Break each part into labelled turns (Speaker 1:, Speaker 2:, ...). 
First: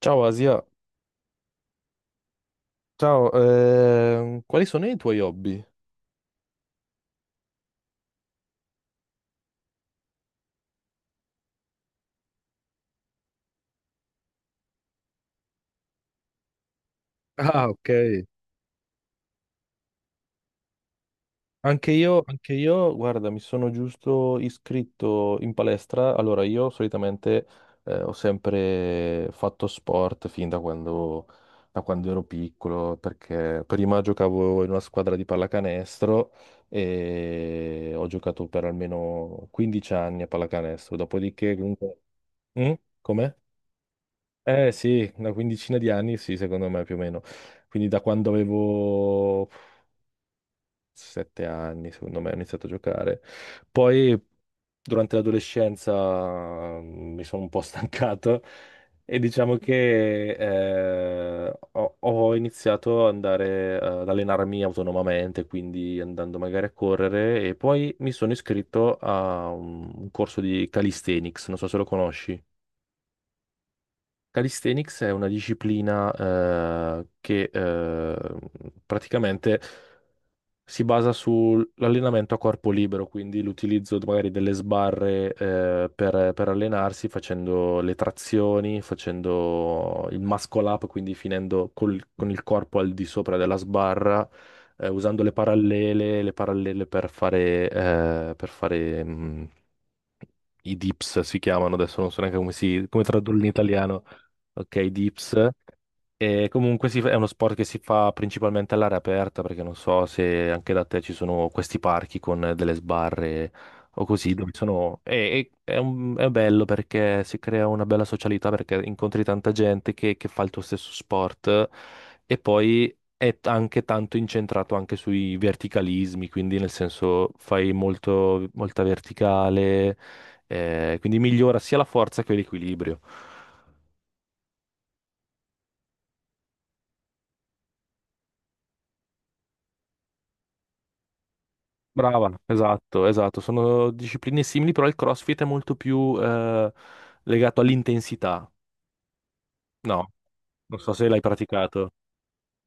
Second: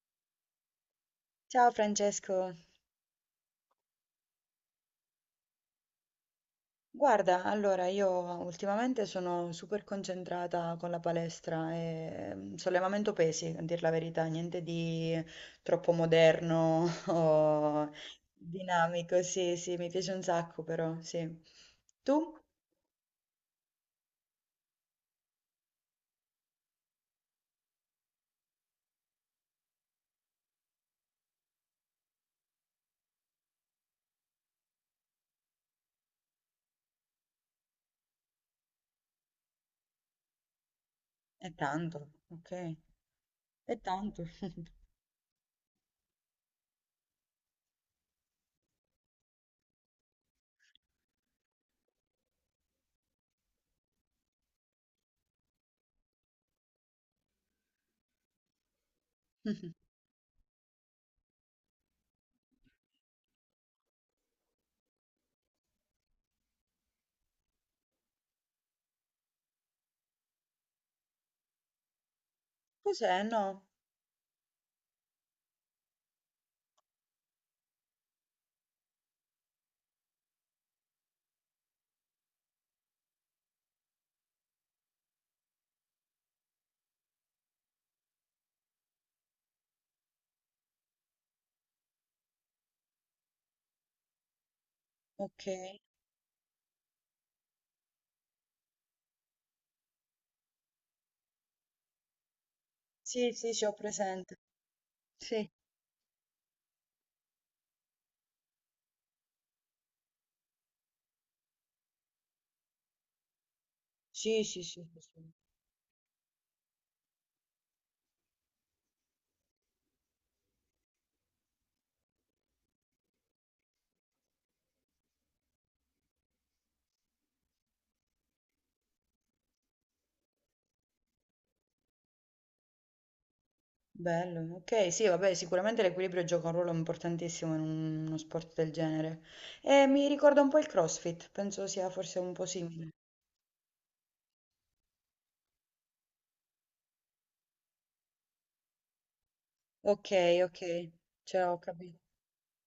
Speaker 1: Ciao Asia,
Speaker 2: Ciao Francesco,
Speaker 1: ciao, quali sono i tuoi hobby?
Speaker 2: guarda, allora io ultimamente sono super concentrata con la palestra e sollevamento pesi, a dir la verità, niente di troppo moderno
Speaker 1: Ah, ok.
Speaker 2: o dinamico, sì, sì, mi piace un sacco però, sì. Tu?
Speaker 1: Anche io, guarda, mi sono giusto iscritto in palestra. Allora, io solitamente ho sempre fatto sport fin da quando ero piccolo, perché prima giocavo in una squadra di pallacanestro e ho giocato per almeno 15 anni a pallacanestro.
Speaker 2: È
Speaker 1: Dopodiché, comunque...
Speaker 2: tanto,
Speaker 1: Mm?
Speaker 2: ok,
Speaker 1: Com'è?
Speaker 2: è tanto.
Speaker 1: Eh sì, una quindicina di anni, sì, secondo me più o meno. Quindi da quando avevo sette anni, secondo me, ho iniziato a giocare. Poi durante l'adolescenza mi sono un po' stancato e diciamo che ho iniziato ad andare ad allenarmi autonomamente, quindi andando magari a correre e poi mi sono iscritto a un corso di calisthenics, non so se lo conosci.
Speaker 2: Cos'è? No?
Speaker 1: Calisthenics è una disciplina che praticamente si basa sull'allenamento a corpo libero, quindi l'utilizzo magari delle sbarre per allenarsi, facendo le trazioni, facendo il muscle up, quindi finendo con il corpo al di sopra della sbarra, usando
Speaker 2: Ok,
Speaker 1: le parallele per fare, per fare i dips si chiamano adesso, non so neanche come si, come
Speaker 2: sì,
Speaker 1: tradurli in
Speaker 2: sì, sì, ho
Speaker 1: italiano.
Speaker 2: presente,
Speaker 1: Ok, i
Speaker 2: sì,
Speaker 1: dips. E comunque è uno sport che si fa principalmente all'aria aperta, perché non so se anche da te ci sono questi parchi con delle sbarre o così,
Speaker 2: sì,
Speaker 1: dove
Speaker 2: sì, sì,
Speaker 1: sono...
Speaker 2: sì. Sì.
Speaker 1: È bello perché si crea una bella socialità, perché incontri tanta gente che fa il tuo stesso sport e poi è anche tanto incentrato anche sui verticalismi, quindi nel senso fai molto, molta verticale, quindi migliora sia la forza che l'equilibrio.
Speaker 2: Bello, ok, sì, vabbè, sicuramente l'equilibrio gioca un ruolo importantissimo in uno sport del genere. E mi ricorda un po' il CrossFit, penso sia forse
Speaker 1: Brava,
Speaker 2: un po' simile.
Speaker 1: esatto, esatto, sono discipline simili, però il CrossFit è molto più legato all'intensità. No,
Speaker 2: Ok, ok,
Speaker 1: non so se l'hai
Speaker 2: ce l'ho
Speaker 1: praticato.
Speaker 2: capito.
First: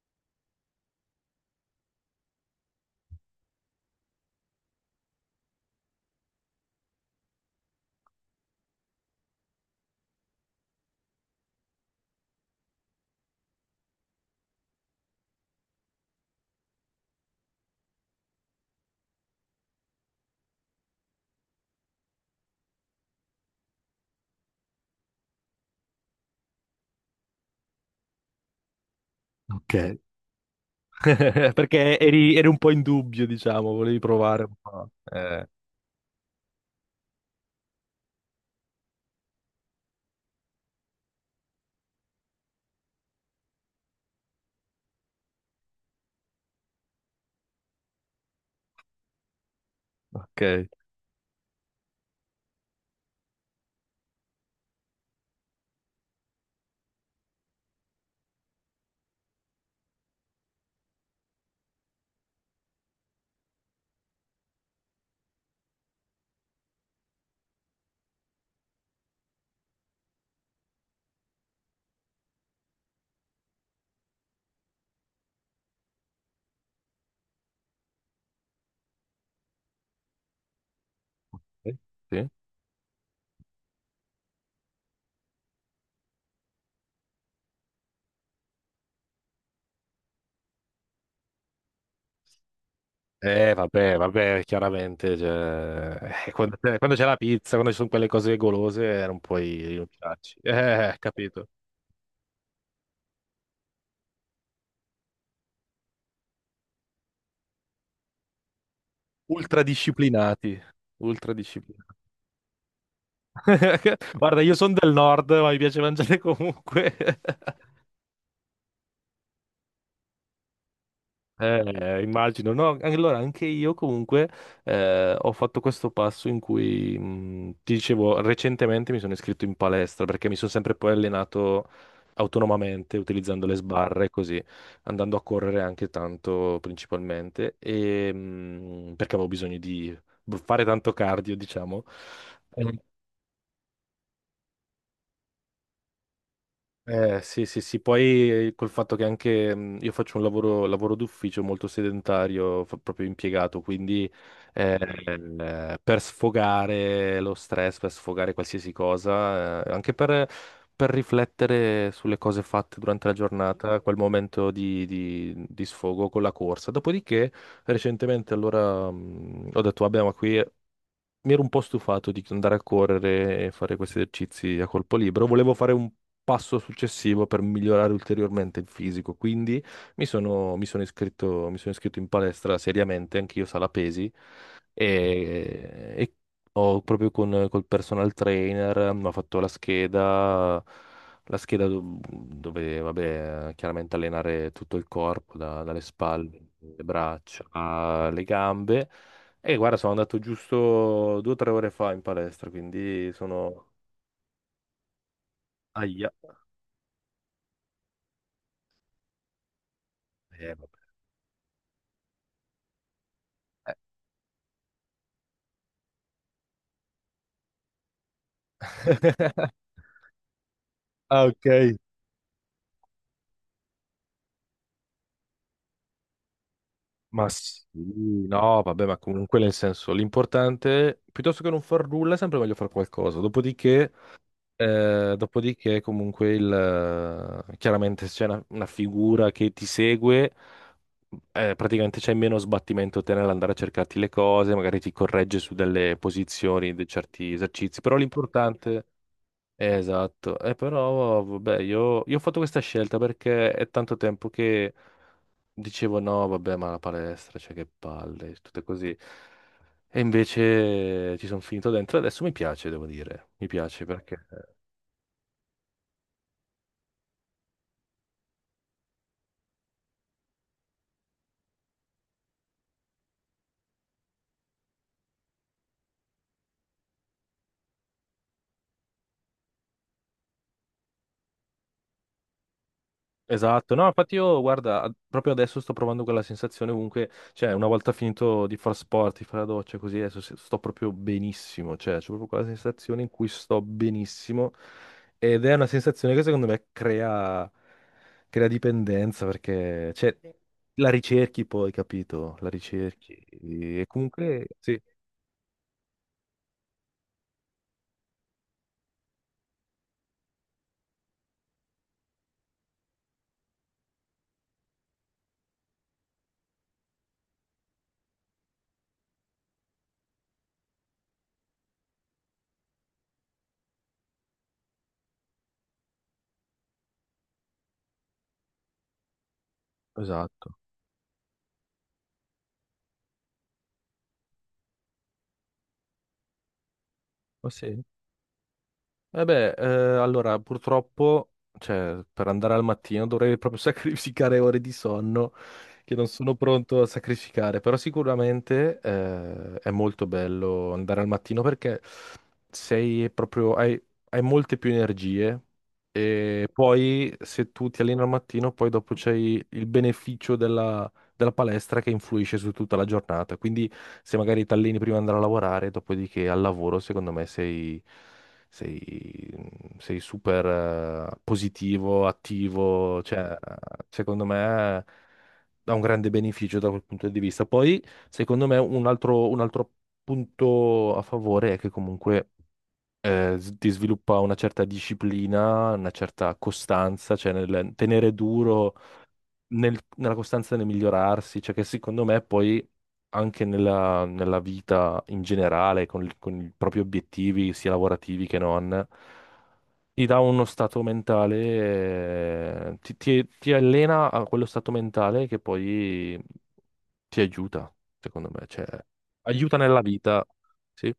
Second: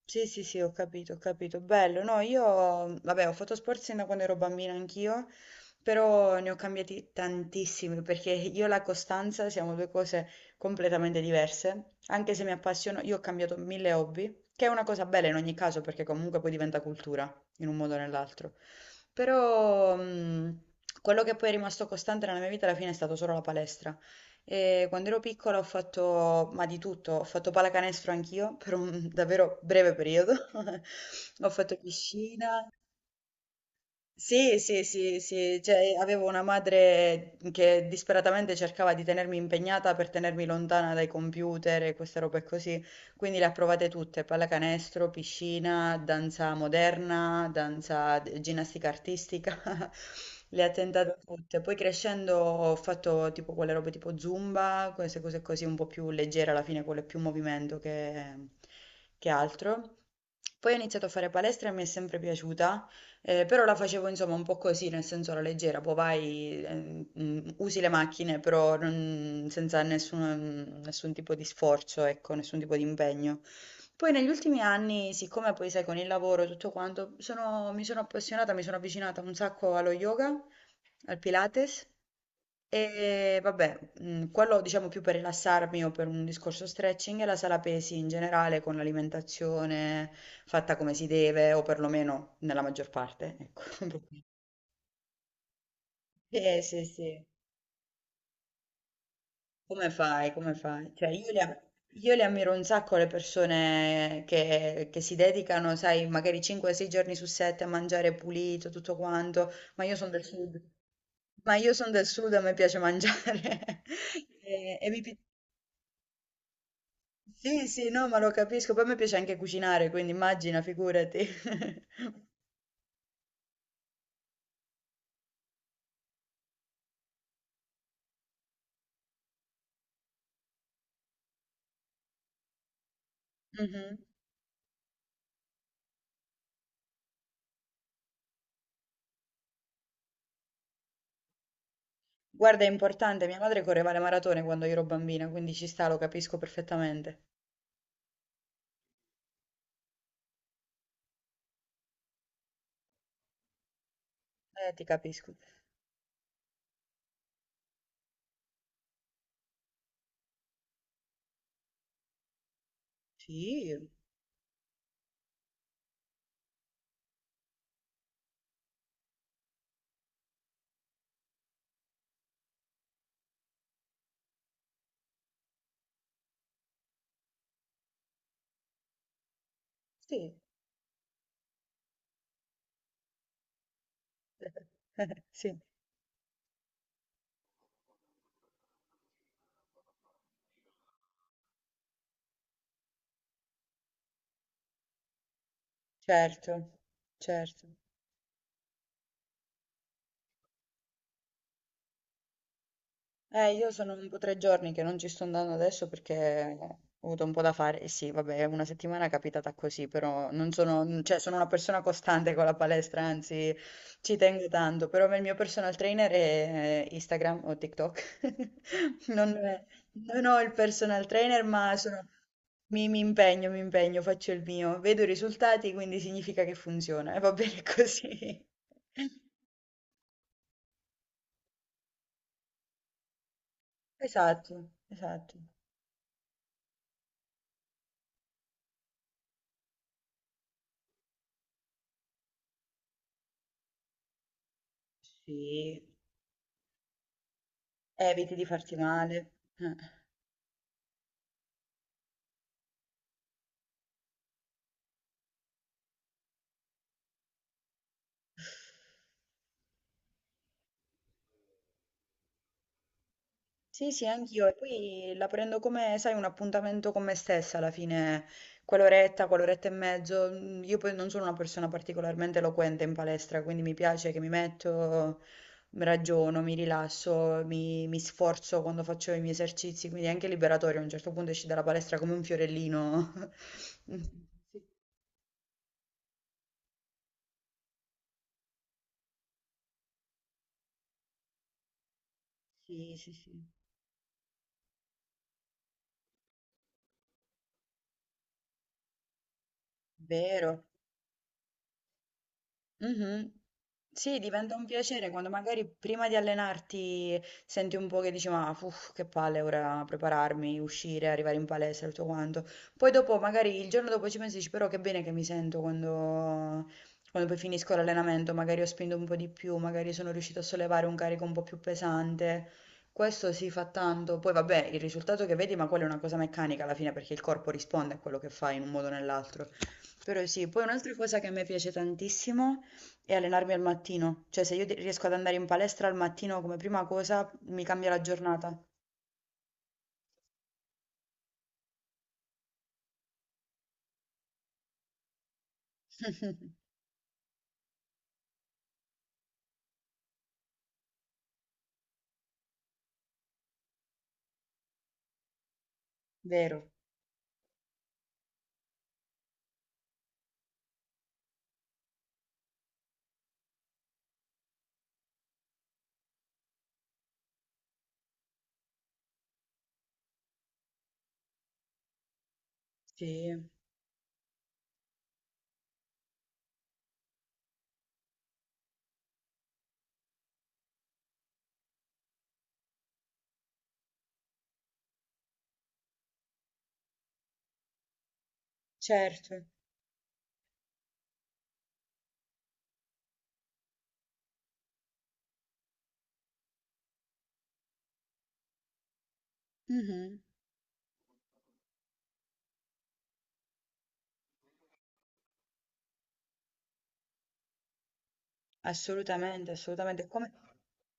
Speaker 2: Sì, sì, sì, ho capito, ho capito. Bello, no, io, vabbè, ho fatto sport sin da quando ero bambina anch'io, però ne ho cambiati tantissimi perché io e la costanza siamo due cose completamente diverse. Anche se mi appassiono, io ho cambiato mille hobby, che è una cosa bella in ogni caso perché comunque poi diventa cultura in un modo o nell'altro. Però, quello che poi è rimasto costante nella mia vita alla fine è stato solo la palestra. E quando ero piccola ho fatto, ma di tutto, ho fatto pallacanestro anch'io per un davvero breve
Speaker 1: Ok.
Speaker 2: periodo, ho fatto
Speaker 1: Perché eri, eri un
Speaker 2: piscina,
Speaker 1: po' in dubbio, diciamo, volevi provare un
Speaker 2: sì, sì,
Speaker 1: po'.
Speaker 2: sì, sì, cioè avevo una madre che disperatamente cercava di tenermi impegnata per tenermi lontana dai computer e queste robe così, quindi le ha provate tutte, pallacanestro, piscina, danza moderna, danza, ginnastica artistica,
Speaker 1: Ok.
Speaker 2: le ha tentate tutte. Poi crescendo ho fatto tipo quelle robe tipo Zumba, queste cose così un po' più leggere alla fine, quello è più movimento che altro. Poi ho iniziato a fare palestra e mi è sempre piaciuta. Però la facevo insomma un po' così, nel senso alla leggera, poi vai, usi le macchine, però senza nessun tipo di sforzo, ecco, nessun tipo di impegno. Poi negli ultimi anni, siccome poi sai, con il lavoro e tutto quanto, mi sono appassionata, mi sono avvicinata un sacco allo yoga al
Speaker 1: Ok,
Speaker 2: Pilates.
Speaker 1: sì.
Speaker 2: E vabbè, quello diciamo più per rilassarmi o per un discorso stretching e la sala pesi in generale con l'alimentazione fatta come si deve o perlomeno nella maggior parte, ecco.
Speaker 1: Vabbè, vabbè, chiaramente, cioè, eh, quando
Speaker 2: Eh
Speaker 1: c'è
Speaker 2: sì,
Speaker 1: quando c'è la
Speaker 2: sì.
Speaker 1: pizza, quando ci sono quelle cose golose, non puoi
Speaker 2: Come fai?
Speaker 1: rinunciarci.
Speaker 2: Come fai? Cioè,
Speaker 1: Capito.
Speaker 2: io le ammiro un sacco le persone che si dedicano, sai, magari 5-6 giorni su 7 a mangiare pulito, tutto quanto, ma io sono del
Speaker 1: Ultradisciplinati,
Speaker 2: sud. Ma io sono
Speaker 1: ultradisciplinati.
Speaker 2: del sud, a me piace mangiare.
Speaker 1: Guarda, io sono
Speaker 2: E, e
Speaker 1: del
Speaker 2: mi pi-
Speaker 1: nord, ma mi piace mangiare comunque.
Speaker 2: Sì, sì, no, ma lo capisco. Poi a me piace anche cucinare, quindi immagina, figurati.
Speaker 1: Immagino, no? Allora, anche io comunque ho fatto questo passo in cui, ti dicevo, recentemente mi sono iscritto in palestra perché mi sono sempre poi allenato autonomamente, utilizzando le
Speaker 2: Mhm.
Speaker 1: sbarre, così, andando a correre anche tanto principalmente, e, perché avevo bisogno di fare tanto cardio, diciamo.
Speaker 2: Guarda, è importante, mia madre correva le maratone quando io ero bambina, quindi ci sta, lo capisco perfettamente.
Speaker 1: Sì, sì, sì, poi col fatto che anche io faccio un lavoro, lavoro d'ufficio molto sedentario, proprio impiegato, quindi eh,
Speaker 2: Ti capisco.
Speaker 1: per sfogare lo stress, per sfogare qualsiasi cosa, anche per riflettere sulle cose fatte durante la
Speaker 2: Sì,
Speaker 1: giornata, quel momento di, di sfogo con la corsa. Dopodiché, recentemente, allora ho detto, vabbè, ma qui mi ero un po' stufato di andare a correre e fare questi esercizi a corpo libero, volevo fare un passo successivo per migliorare ulteriormente il fisico, quindi mi
Speaker 2: sì.
Speaker 1: sono, mi sono iscritto, mi sono iscritto in palestra seriamente, anch'io sala pesi,
Speaker 2: Sì,
Speaker 1: e ho proprio con, col personal trainer, mi ha fatto la scheda dove, vabbè, chiaramente allenare tutto il corpo, dalle spalle,
Speaker 2: certo,
Speaker 1: le braccia,
Speaker 2: certo.
Speaker 1: alle gambe. E guarda, sono andato giusto due o tre ore fa in palestra, quindi sono...
Speaker 2: Io sono tipo tre giorni che non ci sto andando adesso
Speaker 1: Aia.
Speaker 2: perché ho avuto un po' da fare. E sì, vabbè, una settimana è capitata così, però non
Speaker 1: Vabbè.
Speaker 2: sono, cioè, sono una persona costante con la palestra, anzi, ci tengo tanto. Però il mio personal trainer è Instagram o TikTok. Non, non ho il personal
Speaker 1: Ah,
Speaker 2: trainer,
Speaker 1: ok.
Speaker 2: ma mi, mi impegno, faccio il mio. Vedo i risultati, quindi significa che funziona. E
Speaker 1: Ma
Speaker 2: va
Speaker 1: sì,
Speaker 2: bene così.
Speaker 1: no, vabbè, ma comunque nel senso, l'importante, piuttosto che non far nulla, è sempre meglio fare qualcosa. Dopodiché,
Speaker 2: Esatto, esatto.
Speaker 1: dopodiché comunque, il, chiaramente se c'è una figura che ti segue, praticamente c'è meno sbattimento te nell'andare a cercarti le cose, magari ti corregge su
Speaker 2: Sì.
Speaker 1: delle posizioni, di certi esercizi, però
Speaker 2: Eviti di farti
Speaker 1: l'importante...
Speaker 2: male. Eh.
Speaker 1: Esatto, e però vabbè, io ho fatto questa scelta perché è tanto tempo che dicevo no, vabbè, ma la palestra, cioè che palle, tutte così. E invece ci sono finito dentro e adesso mi piace, devo dire, mi piace
Speaker 2: Sì, sì,
Speaker 1: perché...
Speaker 2: anch'io. E poi la prendo come, sai, un appuntamento con me stessa alla fine, quell'oretta, quell'oretta e mezzo. Mm, io poi non sono una persona particolarmente eloquente in palestra, quindi mi piace che mi metto, mi ragiono, mi rilasso, mi sforzo quando faccio i miei esercizi, quindi è anche liberatorio. A un certo punto esci dalla palestra come un fiorellino.
Speaker 1: Esatto, no, infatti io guarda, proprio adesso sto provando quella sensazione comunque, cioè una volta finito di far sport, di fare la doccia così, adesso sto proprio benissimo, cioè c'è proprio quella
Speaker 2: Sì,
Speaker 1: sensazione in
Speaker 2: sì,
Speaker 1: cui
Speaker 2: sì,
Speaker 1: sto benissimo ed è una sensazione che secondo me crea, crea dipendenza perché cioè,
Speaker 2: vero.
Speaker 1: la ricerchi poi, capito? La ricerchi
Speaker 2: Mhm.
Speaker 1: e
Speaker 2: Sì,
Speaker 1: comunque
Speaker 2: diventa un
Speaker 1: sì,
Speaker 2: piacere quando magari prima di allenarti senti un po' che dici, ma uff, che palle ora prepararmi, uscire, arrivare in palestra, tutto quanto. Poi dopo, magari il giorno dopo ci pensi, e dici, però che bene che mi sento quando, quando poi finisco l'allenamento, magari ho spinto un po' di più, magari sono riuscito a sollevare un carico un po' più pesante. Questo si fa tanto. Poi vabbè, il risultato che vedi, ma quella è una cosa meccanica alla fine perché il corpo risponde a quello che fai in un modo o nell'altro. Però sì,
Speaker 1: esatto.
Speaker 2: poi un'altra cosa che a me piace tantissimo e allenarmi al mattino, cioè se riesco ad andare in palestra al mattino come prima cosa,
Speaker 1: Ma
Speaker 2: mi
Speaker 1: sì.
Speaker 2: cambia la giornata.
Speaker 1: Vabbè, allora purtroppo, cioè, per andare al mattino dovrei proprio sacrificare ore di sonno che non sono pronto a sacrificare, però sicuramente è molto bello andare al mattino perché sei proprio, hai, hai molte più energie e
Speaker 2: Vero,
Speaker 1: poi se tu ti alleni al mattino, poi dopo c'hai il beneficio della, della palestra che influisce su tutta la giornata, quindi se magari ti alleni prima di andare a lavorare, dopodiché al lavoro, secondo me sei, sei super positivo, attivo, cioè,
Speaker 2: sì,
Speaker 1: secondo me dà un grande beneficio da quel punto di vista. Poi, secondo me, un altro punto a favore è che comunque ti sviluppa una certa disciplina, una certa costanza, cioè nel tenere duro,
Speaker 2: certo.
Speaker 1: nella costanza nel migliorarsi, cioè che secondo me poi anche nella, nella vita in generale, con, con i propri obiettivi, sia lavorativi che non ti dà
Speaker 2: Mhm.
Speaker 1: uno stato mentale, ti allena a quello stato mentale che poi ti aiuta, secondo me, cioè,
Speaker 2: Assolutamente,
Speaker 1: aiuta nella
Speaker 2: assolutamente.
Speaker 1: vita,
Speaker 2: Come,
Speaker 1: sì.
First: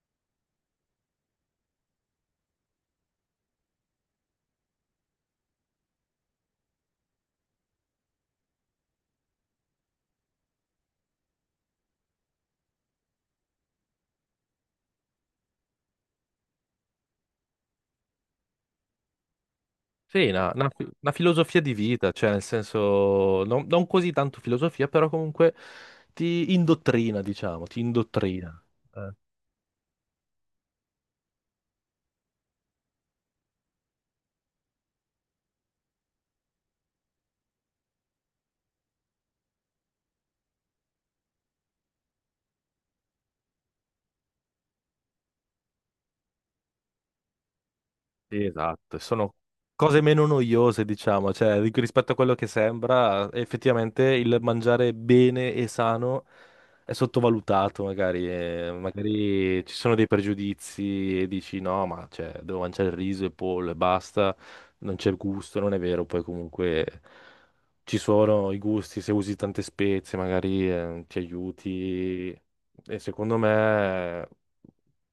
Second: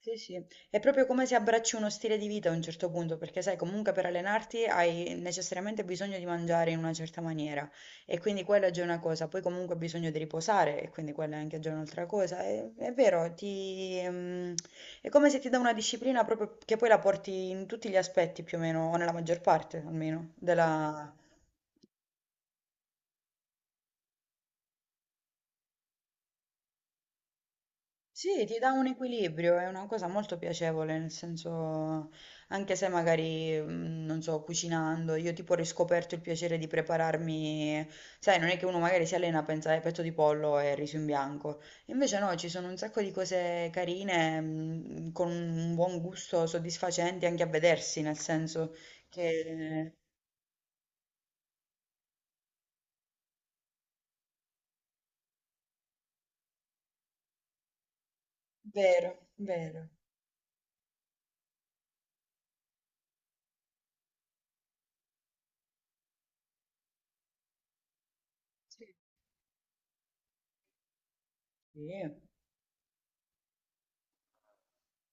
Speaker 2: sì, sì. È proprio come se abbracci uno stile di vita a un certo punto, perché sai, comunque per allenarti hai necessariamente bisogno di mangiare in una certa maniera e quindi quella è già una cosa, poi comunque hai bisogno di riposare e quindi quella è anche già un'altra cosa. È vero, è come se ti dà una disciplina proprio che poi la porti in tutti gli aspetti più o meno, o nella maggior parte
Speaker 1: Sì,
Speaker 2: almeno,
Speaker 1: una
Speaker 2: della.
Speaker 1: filosofia di vita, cioè nel senso, non, non così tanto filosofia, però comunque ti indottrina, diciamo, ti
Speaker 2: Sì,
Speaker 1: indottrina.
Speaker 2: ti dà un
Speaker 1: Eh.
Speaker 2: equilibrio, è una cosa molto piacevole, nel senso, anche se magari, mm, non so, cucinando, io tipo ho riscoperto il piacere di prepararmi, sai, non è che uno magari si allena a pensare petto di pollo e riso in bianco, invece no, ci sono un sacco di cose carine, mm, con un buon gusto, soddisfacenti anche a vedersi, nel
Speaker 1: Sì,
Speaker 2: senso
Speaker 1: esatto, sono
Speaker 2: che...
Speaker 1: cose meno noiose, diciamo, cioè rispetto a quello che sembra, effettivamente il mangiare bene e sano è sottovalutato, magari,
Speaker 2: Vero,
Speaker 1: magari ci
Speaker 2: vero.
Speaker 1: sono dei pregiudizi e dici no, ma cioè, devo mangiare il riso e pollo e basta, non c'è gusto, non è vero, poi comunque ci sono i
Speaker 2: Sì,
Speaker 1: gusti, se usi tante spezie magari ti
Speaker 2: sì,
Speaker 1: aiuti e secondo me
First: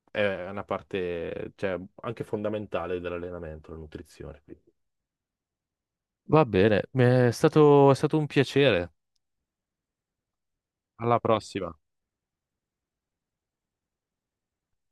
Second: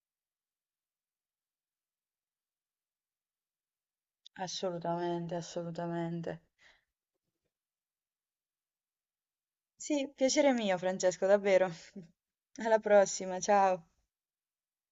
Speaker 1: è una parte, cioè, anche fondamentale dell'allenamento, la nutrizione. Quindi.
Speaker 2: assolutamente, assolutamente.
Speaker 1: Va bene, mi è stato un piacere.
Speaker 2: Sì, piacere mio,
Speaker 1: Alla
Speaker 2: Francesco, davvero.
Speaker 1: prossima.
Speaker 2: Alla prossima, ciao.